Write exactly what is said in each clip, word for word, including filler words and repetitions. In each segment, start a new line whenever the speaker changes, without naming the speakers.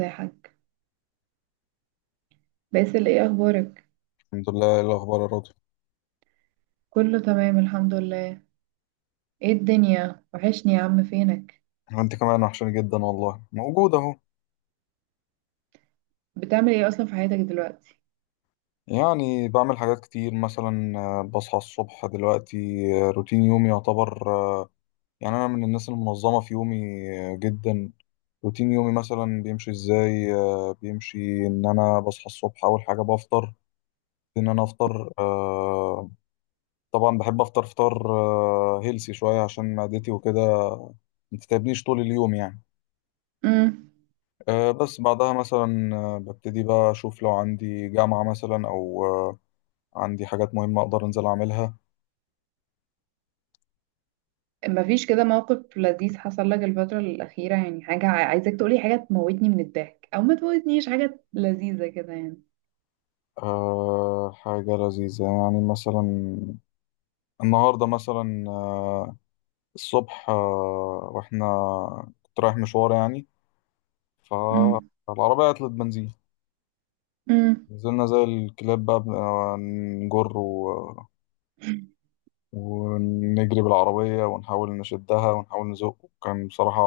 ازيحك باسل، ايه اخبارك؟
الحمد لله. إيه الأخبار يا راضي؟
كله تمام، الحمد لله. ايه الدنيا، وحشني يا عم، فينك؟
أنت كمان وحشاني جدا والله، موجود أهو.
بتعمل ايه اصلا في حياتك دلوقتي؟
يعني بعمل حاجات كتير مثلا، آه، بصحى الصبح دلوقتي. آه، روتين يومي يعتبر آه، يعني أنا من الناس المنظمة في يومي آه، جدا. روتين يومي مثلا بيمشي إزاي؟ آه، بيمشي إن أنا بصحى الصبح. أول حاجة بفطر، إن أنا أفطر آه، طبعا بحب أفطر فطار آه، هيلسي شوية عشان معدتي وكده، متتعبنيش طول اليوم يعني.
امم.
آه، بس بعدها مثلا آه، ببتدي بقى أشوف لو عندي جامعة مثلا، أو آه، عندي حاجات مهمة أقدر أنزل أعملها.
مفيش كده موقف لذيذ حصل لك الفترة الأخيرة، يعني حاجة عا- عايزاك تقولي، حاجة تموتني من الضحك او ما تموتنيش، حاجة لذيذة كده يعني؟
آه، حاجة لذيذة يعني، مثلا النهاردة مثلا آه، الصبح آه، وإحنا كنت رايح مشوار يعني،
امم.
فالعربية عطلت بنزين.
امم.
نزلنا زي الكلاب بقى بن- آه، نجر و- ونجري بالعربية ونحاول نشدها ونحاول نزق، وكان بصراحة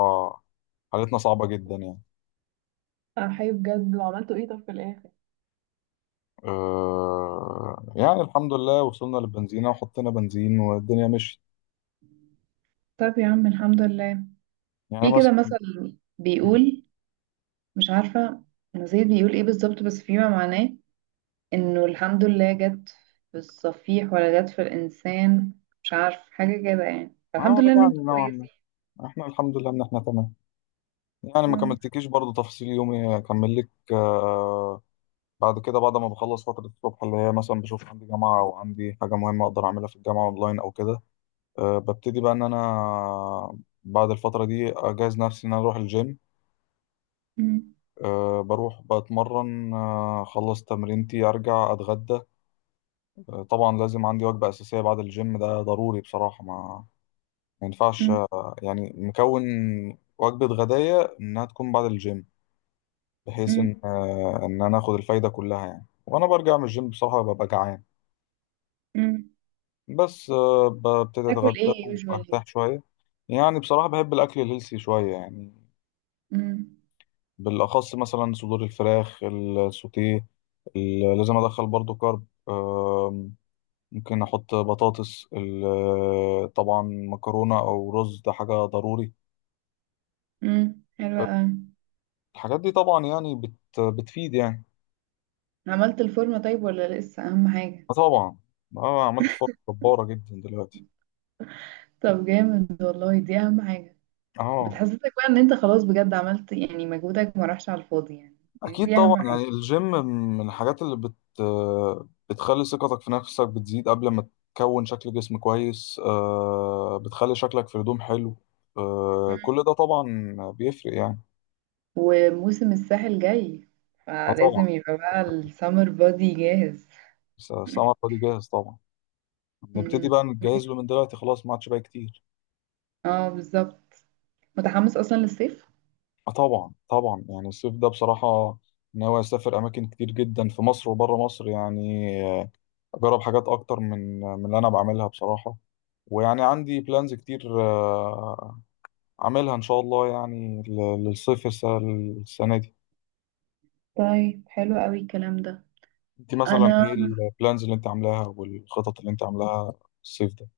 حالتنا صعبة جدا يعني.
انا حي بجد! وعملتوا ايه طب في الاخر؟
آه، يعني الحمد لله وصلنا للبنزينة وحطينا بنزين والدنيا مشيت.
طب يا عم الحمد لله.
يعني
في كده
مثلا،
مثل بيقول، مش عارفة، نسيت بيقول ايه بالظبط، بس فيما معناه انه الحمد لله جت في الصفيح ولا جت في الانسان، مش عارف حاجة كده، يعني الحمد
اه
لله ان
يعني
انتوا
نوعا
كويسين.
ما احنا الحمد لله ان احنا تمام. يعني ما
مم.
كملتكيش برضو تفاصيل يومي، اكمل لك آه بعد كده، بعد ما بخلص فترة الصبح اللي هي مثلا بشوف عندي جامعة او عندي حاجة مهمة اقدر اعملها في الجامعة اونلاين او كده، آه ببتدي بقى ان انا بعد الفترة دي اجهز نفسي ان انا اروح الجيم.
مم.
آه، بروح بتمرن، آه خلص تمرينتي ارجع اتغدى. طبعا لازم عندي وجبة أساسية بعد الجيم، ده ضروري بصراحة. ما ما ينفعش
مم.
آه، يعني مكون وجبة غداية إنها تكون بعد الجيم، بحيث
مم.
إن آه، إن أنا آخد الفايدة كلها يعني. وأنا برجع من الجيم بصراحة ببقى جعان،
مم.
بس آه، ببتدي
تاكل
أتغدى
ايه يوجوالي؟
وأرتاح شوية. يعني بصراحة بحب الأكل الهيلثي شوية يعني، بالأخص مثلا صدور الفراخ السوتيه. ال- لازم أدخل برضو كارب. ممكن احط بطاطس، ال- آه، طبعا مكرونه او رز، ده حاجه ضروري.
حلوة اوي.
الحاجات دي طبعا يعني بت بتفيد يعني.
عملت الفورمة طيب ولا لسه؟ اهم حاجة.
آه، طبعا. اه عملت فرق جباره جدا دلوقتي.
طب جامد والله، دي اهم حاجة.
اه،
بتحسسك بقى ان انت خلاص بجد عملت، يعني مجهودك ما راحش على الفاضي يعني. دي
اكيد
دي
طبعا،
اهم حاجة.
يعني الجيم من الحاجات اللي بت بتخلي ثقتك في نفسك بتزيد. قبل ما تكون شكل جسم كويس، آه بتخلي شكلك في هدوم حلو، آه
مم.
كل ده طبعا بيفرق يعني.
وموسم الساحل جاي،
اه، طبعا.
فلازم يبقى بقى السمر بادي جاهز.
س- سمر فادي جاهز طبعا. نبتدي
امم.
بقى نتجهز له من دلوقتي، خلاص ما عادش بقى كتير.
اه، بالظبط. متحمس اصلا للصيف.
آه، طبعا طبعا. يعني الصيف ده بصراحة، ناوي أسافر أماكن كتير جدا في مصر وبره مصر يعني، آه، أجرب حاجات أكتر من من اللي أنا بعملها بصراحة. ويعني عندي بلانز كتير آه، أعملها إن شاء الله يعني ل- للصيف الس- السنة دي.
طيب حلو قوي الكلام ده.
أنت مثلا
انا
إيه البلانز اللي أنت عاملاها والخطط اللي أنت عاملاها الصيف ده؟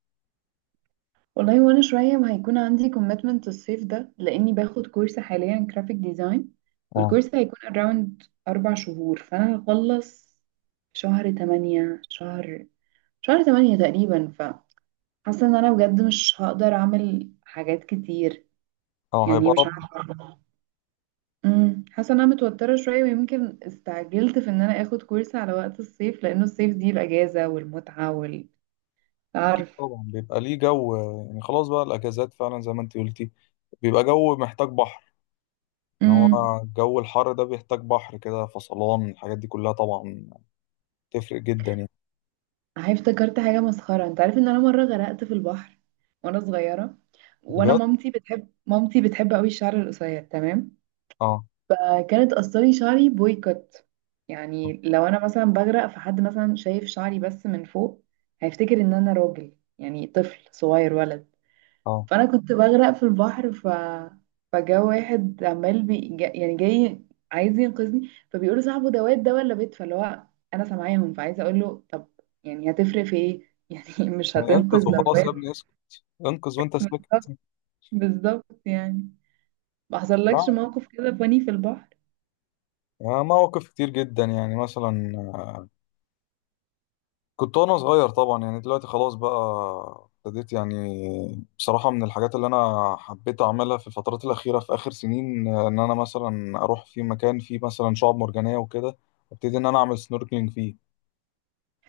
والله، وانا شويه ما هيكون عندي كوميتمنت الصيف ده، لاني باخد كورس حاليا، جرافيك ديزاين.
أه.
والكورس هيكون اراوند اربع شهور، فانا هخلص شهر تمانية، شهر شهر تمانية تقريبا. فحاسه ان انا بجد مش هقدر اعمل حاجات كتير،
أه،
يعني
هيبقى
مش
ربط.
عارفه. امم. حاسه ان انا متوتره شويه، ويمكن استعجلت في ان انا اخد كورس على وقت الصيف، لانه الصيف دي الاجازه والمتعه وال
أكيد
تعرف.
طبعا بيبقى ليه جو آه، يعني خلاص بقى الأجازات فعلا زي ما أنت قلتي، بيبقى جو محتاج بحر. ان هو
امم.
جو الحر ده بيحتاج بحر كده، فصلان الحاجات دي كلها طبعا تفرق جدا يعني.
هاي، افتكرت حاجه مسخره، انت عارف ان انا مره غرقت في البحر وانا صغيره؟ وانا
بجد.
مامتي بتحب، مامتي بتحب قوي الشعر القصير، تمام؟
اه.
آه، كانت قصري شعري بويكوت. يعني لو انا مثلا بغرق، فحد مثلا شايف شعري بس من فوق، هيفتكر ان انا راجل، يعني طفل صغير، ولد.
اه
فانا كنت بغرق في البحر، ف فجا واحد عمال بي... جا... يعني جاي عايز ينقذني، فبيقول له صاحبه ده واد ده ولا بيت، فاللي هو انا سامعاهم فعايزه اقول له، طب يعني هتفرق في ايه؟ يعني مش
يعني انقذ
هتنقذ لو
وخلاص يا ابني
واد؟
اسكت، انقذ وانت ساكت.
بالظبط، بالظبط يعني. ما حصلكش
لا،
موقف كده فاني في البحر؟
آه، مواقف كتير جدا يعني. مثلا كنت وانا صغير طبعا، يعني دلوقتي خلاص بقى ابتديت، يعني بصراحة من الحاجات اللي انا حبيت اعملها في الفترات الاخيرة في اخر سنين، آه، ان انا مثلا اروح في مكان فيه مثلا شعاب مرجانية وكده، ابتدي ان انا اعمل سنوركلينج فيه.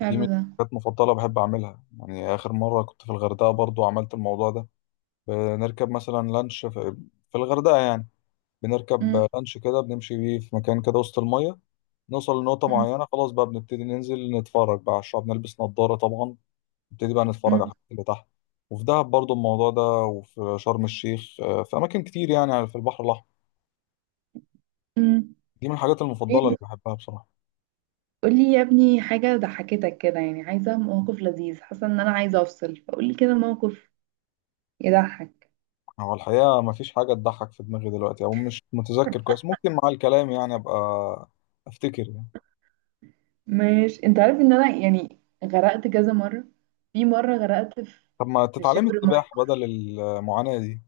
دي من
ده.
الحاجات المفضلة بحب أعملها يعني. آخر مرة كنت في الغردقة برضو عملت الموضوع ده. بنركب مثلا لانش في, في الغردقة يعني.
مم،
بنركب لانش كده بنمشي بيه في مكان كده وسط المية، نوصل لنقطة
مم،
معينة، خلاص بقى بنبتدي ننزل نتفرج بقى على الشعب، نلبس نضارة طبعا، نبتدي بقى نتفرج على
مم،
الحاجات اللي تحت. وفي دهب برضو الموضوع ده، وفي شرم الشيخ، آه، في أماكن كتير يعني في البحر الأحمر.
مم.
دي من الحاجات
ايه
المفضلة اللي
ده؟
بحبها بصراحة.
قولي يا ابني حاجة ضحكتك كده، يعني عايزة موقف لذيذ، حاسة ان انا عايزة افصل، فقولي كده موقف يضحك.
هو الحقيقة مفيش حاجة تضحك في دماغي دلوقتي، أو مش متذكر كويس. ممكن مع الكلام يعني أبقى أفتكر يعني.
ماشي، انت عارف ان انا يعني غرقت كذا مرة؟ في مرة غرقت في
طب ما
في
تتعلمي
شبر
السباحة
مية،
بدل المعاناة دي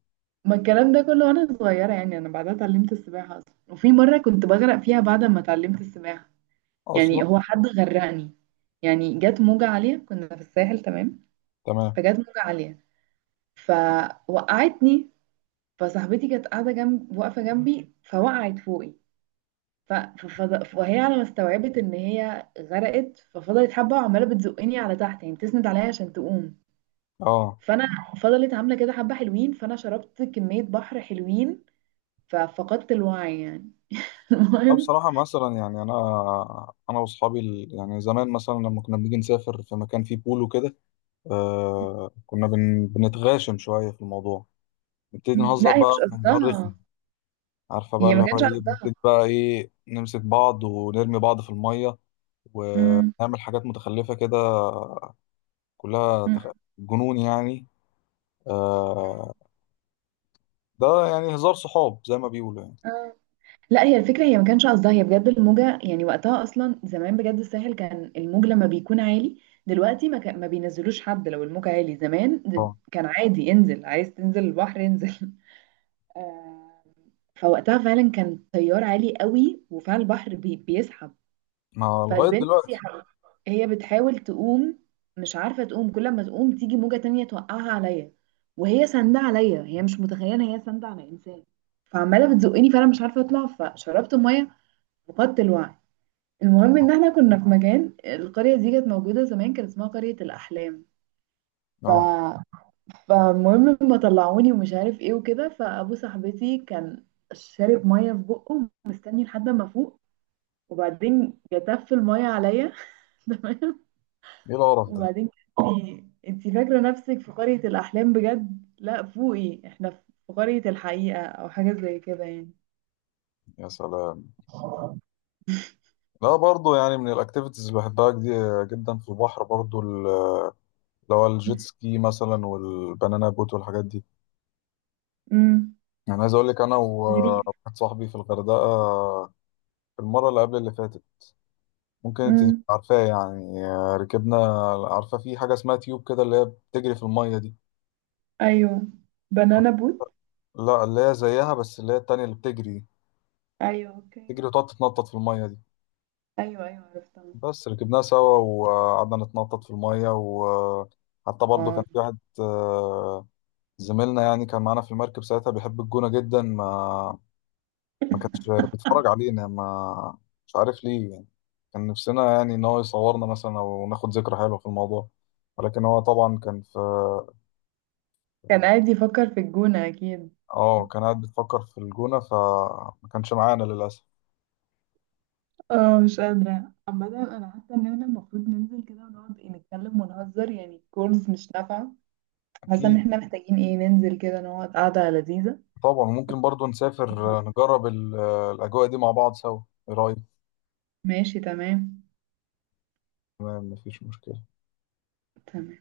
ما الكلام ده كله وانا صغيرة يعني، انا بعدها اتعلمت السباحة اصلا، وفي مرة كنت بغرق فيها بعد ما اتعلمت السباحة.
أصلا؟
يعني هو حد غرقني؟ يعني جت موجة عالية، كنا في الساحل، تمام.
تمام.
فجت موجة عالية، فوقعتني. فصاحبتي كانت قاعدة جنب، واقفة جنبي، فوقعت فوقي. ف... ففض... وهي على ما استوعبت ان هي غرقت، ففضلت حبة وعمالة بتزقني على تحت، يعني بتسند عليا عشان تقوم.
أه.
فانا فضلت عامله كده حبه حلوين، فانا شربت كميه بحر حلوين، ففقدت الوعي يعني.
لا
المهم،
بصراحة، مثلا يعني أنا أنا وأصحابي ال- يعني زمان مثلا لما كنا بنيجي نسافر في مكان فيه بول وكده، آه كنا بن... بنتغاشم شوية في الموضوع، نبتدي نهزر
لا هي
بقى
مش
هزار رخم.
قصدها،
عارفة بقى
هي ما
اللي هو
كانش
إيه؟
قصدها.
بنبتدي بقى إيه، نمسك بعض ونرمي بعض في المية،
أمم،
ونعمل حاجات متخلفة كده كلها
أمم،
تخ... جنون يعني. آه، ده يعني هزار صحاب زي ما بيقولوا يعني.
آه. لا هي الفكره، هي ما كانش قصدها هي بجد، الموجه يعني وقتها اصلا، زمان بجد الساحل كان الموج لما بيكون عالي، دلوقتي ما, كان ما بينزلوش حد لو الموج عالي. زمان د-
اه.
كان عادي انزل، عايز تنزل البحر انزل. آه، فوقتها فعلا كان تيار عالي قوي، وفعلا البحر بي- بيسحب.
ما لغاية
فالبنت يا
دلوقتي.
حبيبي هي بتحاول تقوم، مش عارفة تقوم، كل ما تقوم تيجي موجة تانية توقعها عليا، وهي ساندة عليا، هي مش متخيلة هي ساندة على إنسان. فعمالة بتزقني، فأنا مش عارفة أطلع، فشربت مية، فقدت الوعي. المهم إن احنا كنا في مكان، القرية دي كانت موجودة زمان، كان اسمها قرية الأحلام. ف...
اه.
فالمهم ما طلعوني ومش عارف ايه وكده، فأبو صاحبتي كان شارب مية في بقه، مستني لحد ما فوق، وبعدين جتف المية عليا.
ايه القرف ده.
وبعدين اه، انتي انتي فاكرة نفسك في قرية الأحلام بجد؟ لا، فوقي، احنا في قرية الحقيقة أو حاجة زي كده يعني.
يا سلام. لا برضو يعني من الاكتيفيتيز اللي بحبها جدي- جدا في البحر، برضو ال- اللي هو الجيت سكي مثلا والبنانا بوت والحاجات دي.
امم.
يعني عايز اقول لك، انا
غريب.
وواحد صاحبي في الغردقة في المرة اللي قبل اللي فاتت، ممكن انت تبقي
امم.
عارفاه يعني، آه، ركبنا. عارفة في حاجة اسمها تيوب كده، اللي هي بتجري في المية دي؟
ايوه، بنانا بوت.
لا اللي هي زيها، بس اللي هي التانية اللي بتجري،
أيوه، أوكي.
بتجري وتقعد تتنطط في المية دي.
أيوه، أيوه، عرفتها.
بس ركبناها سوا وقعدنا نتنطط في المية. وحتى برضو
واو.
كان في واحد آه، زميلنا يعني، كان معانا في المركب ساعتها، بيحب الجونة جدا. ما ما كانش بيتفرج علينا، ما مش عارف ليه يعني. كان نفسنا يعني إن هو يصورنا مثلا أو ناخد ذكرى حلوة في الموضوع، ولكن هو طبعا كان في.
كان قاعد يفكر في الجونة أكيد.
اه، كان قاعد بيفكر في الجونة، فما كانش معانا للأسف.
اه، مش قادرة عامة. أنا حاسة إن احنا المفروض ننزل كده ونقعد، إيه، نتكلم ونهزر يعني، الكورس مش نافعة. حاسة إن
أكيد.
احنا محتاجين، إيه، ننزل كده نقعد قعدة لذيذة،
طبعا ممكن برضو نسافر، آه،
نهزر.
نجرب ال- آه، الأجواء دي مع بعض سوا. إيه رأيك؟
ماشي تمام.
تمام، مفيش مشكلة.
تمام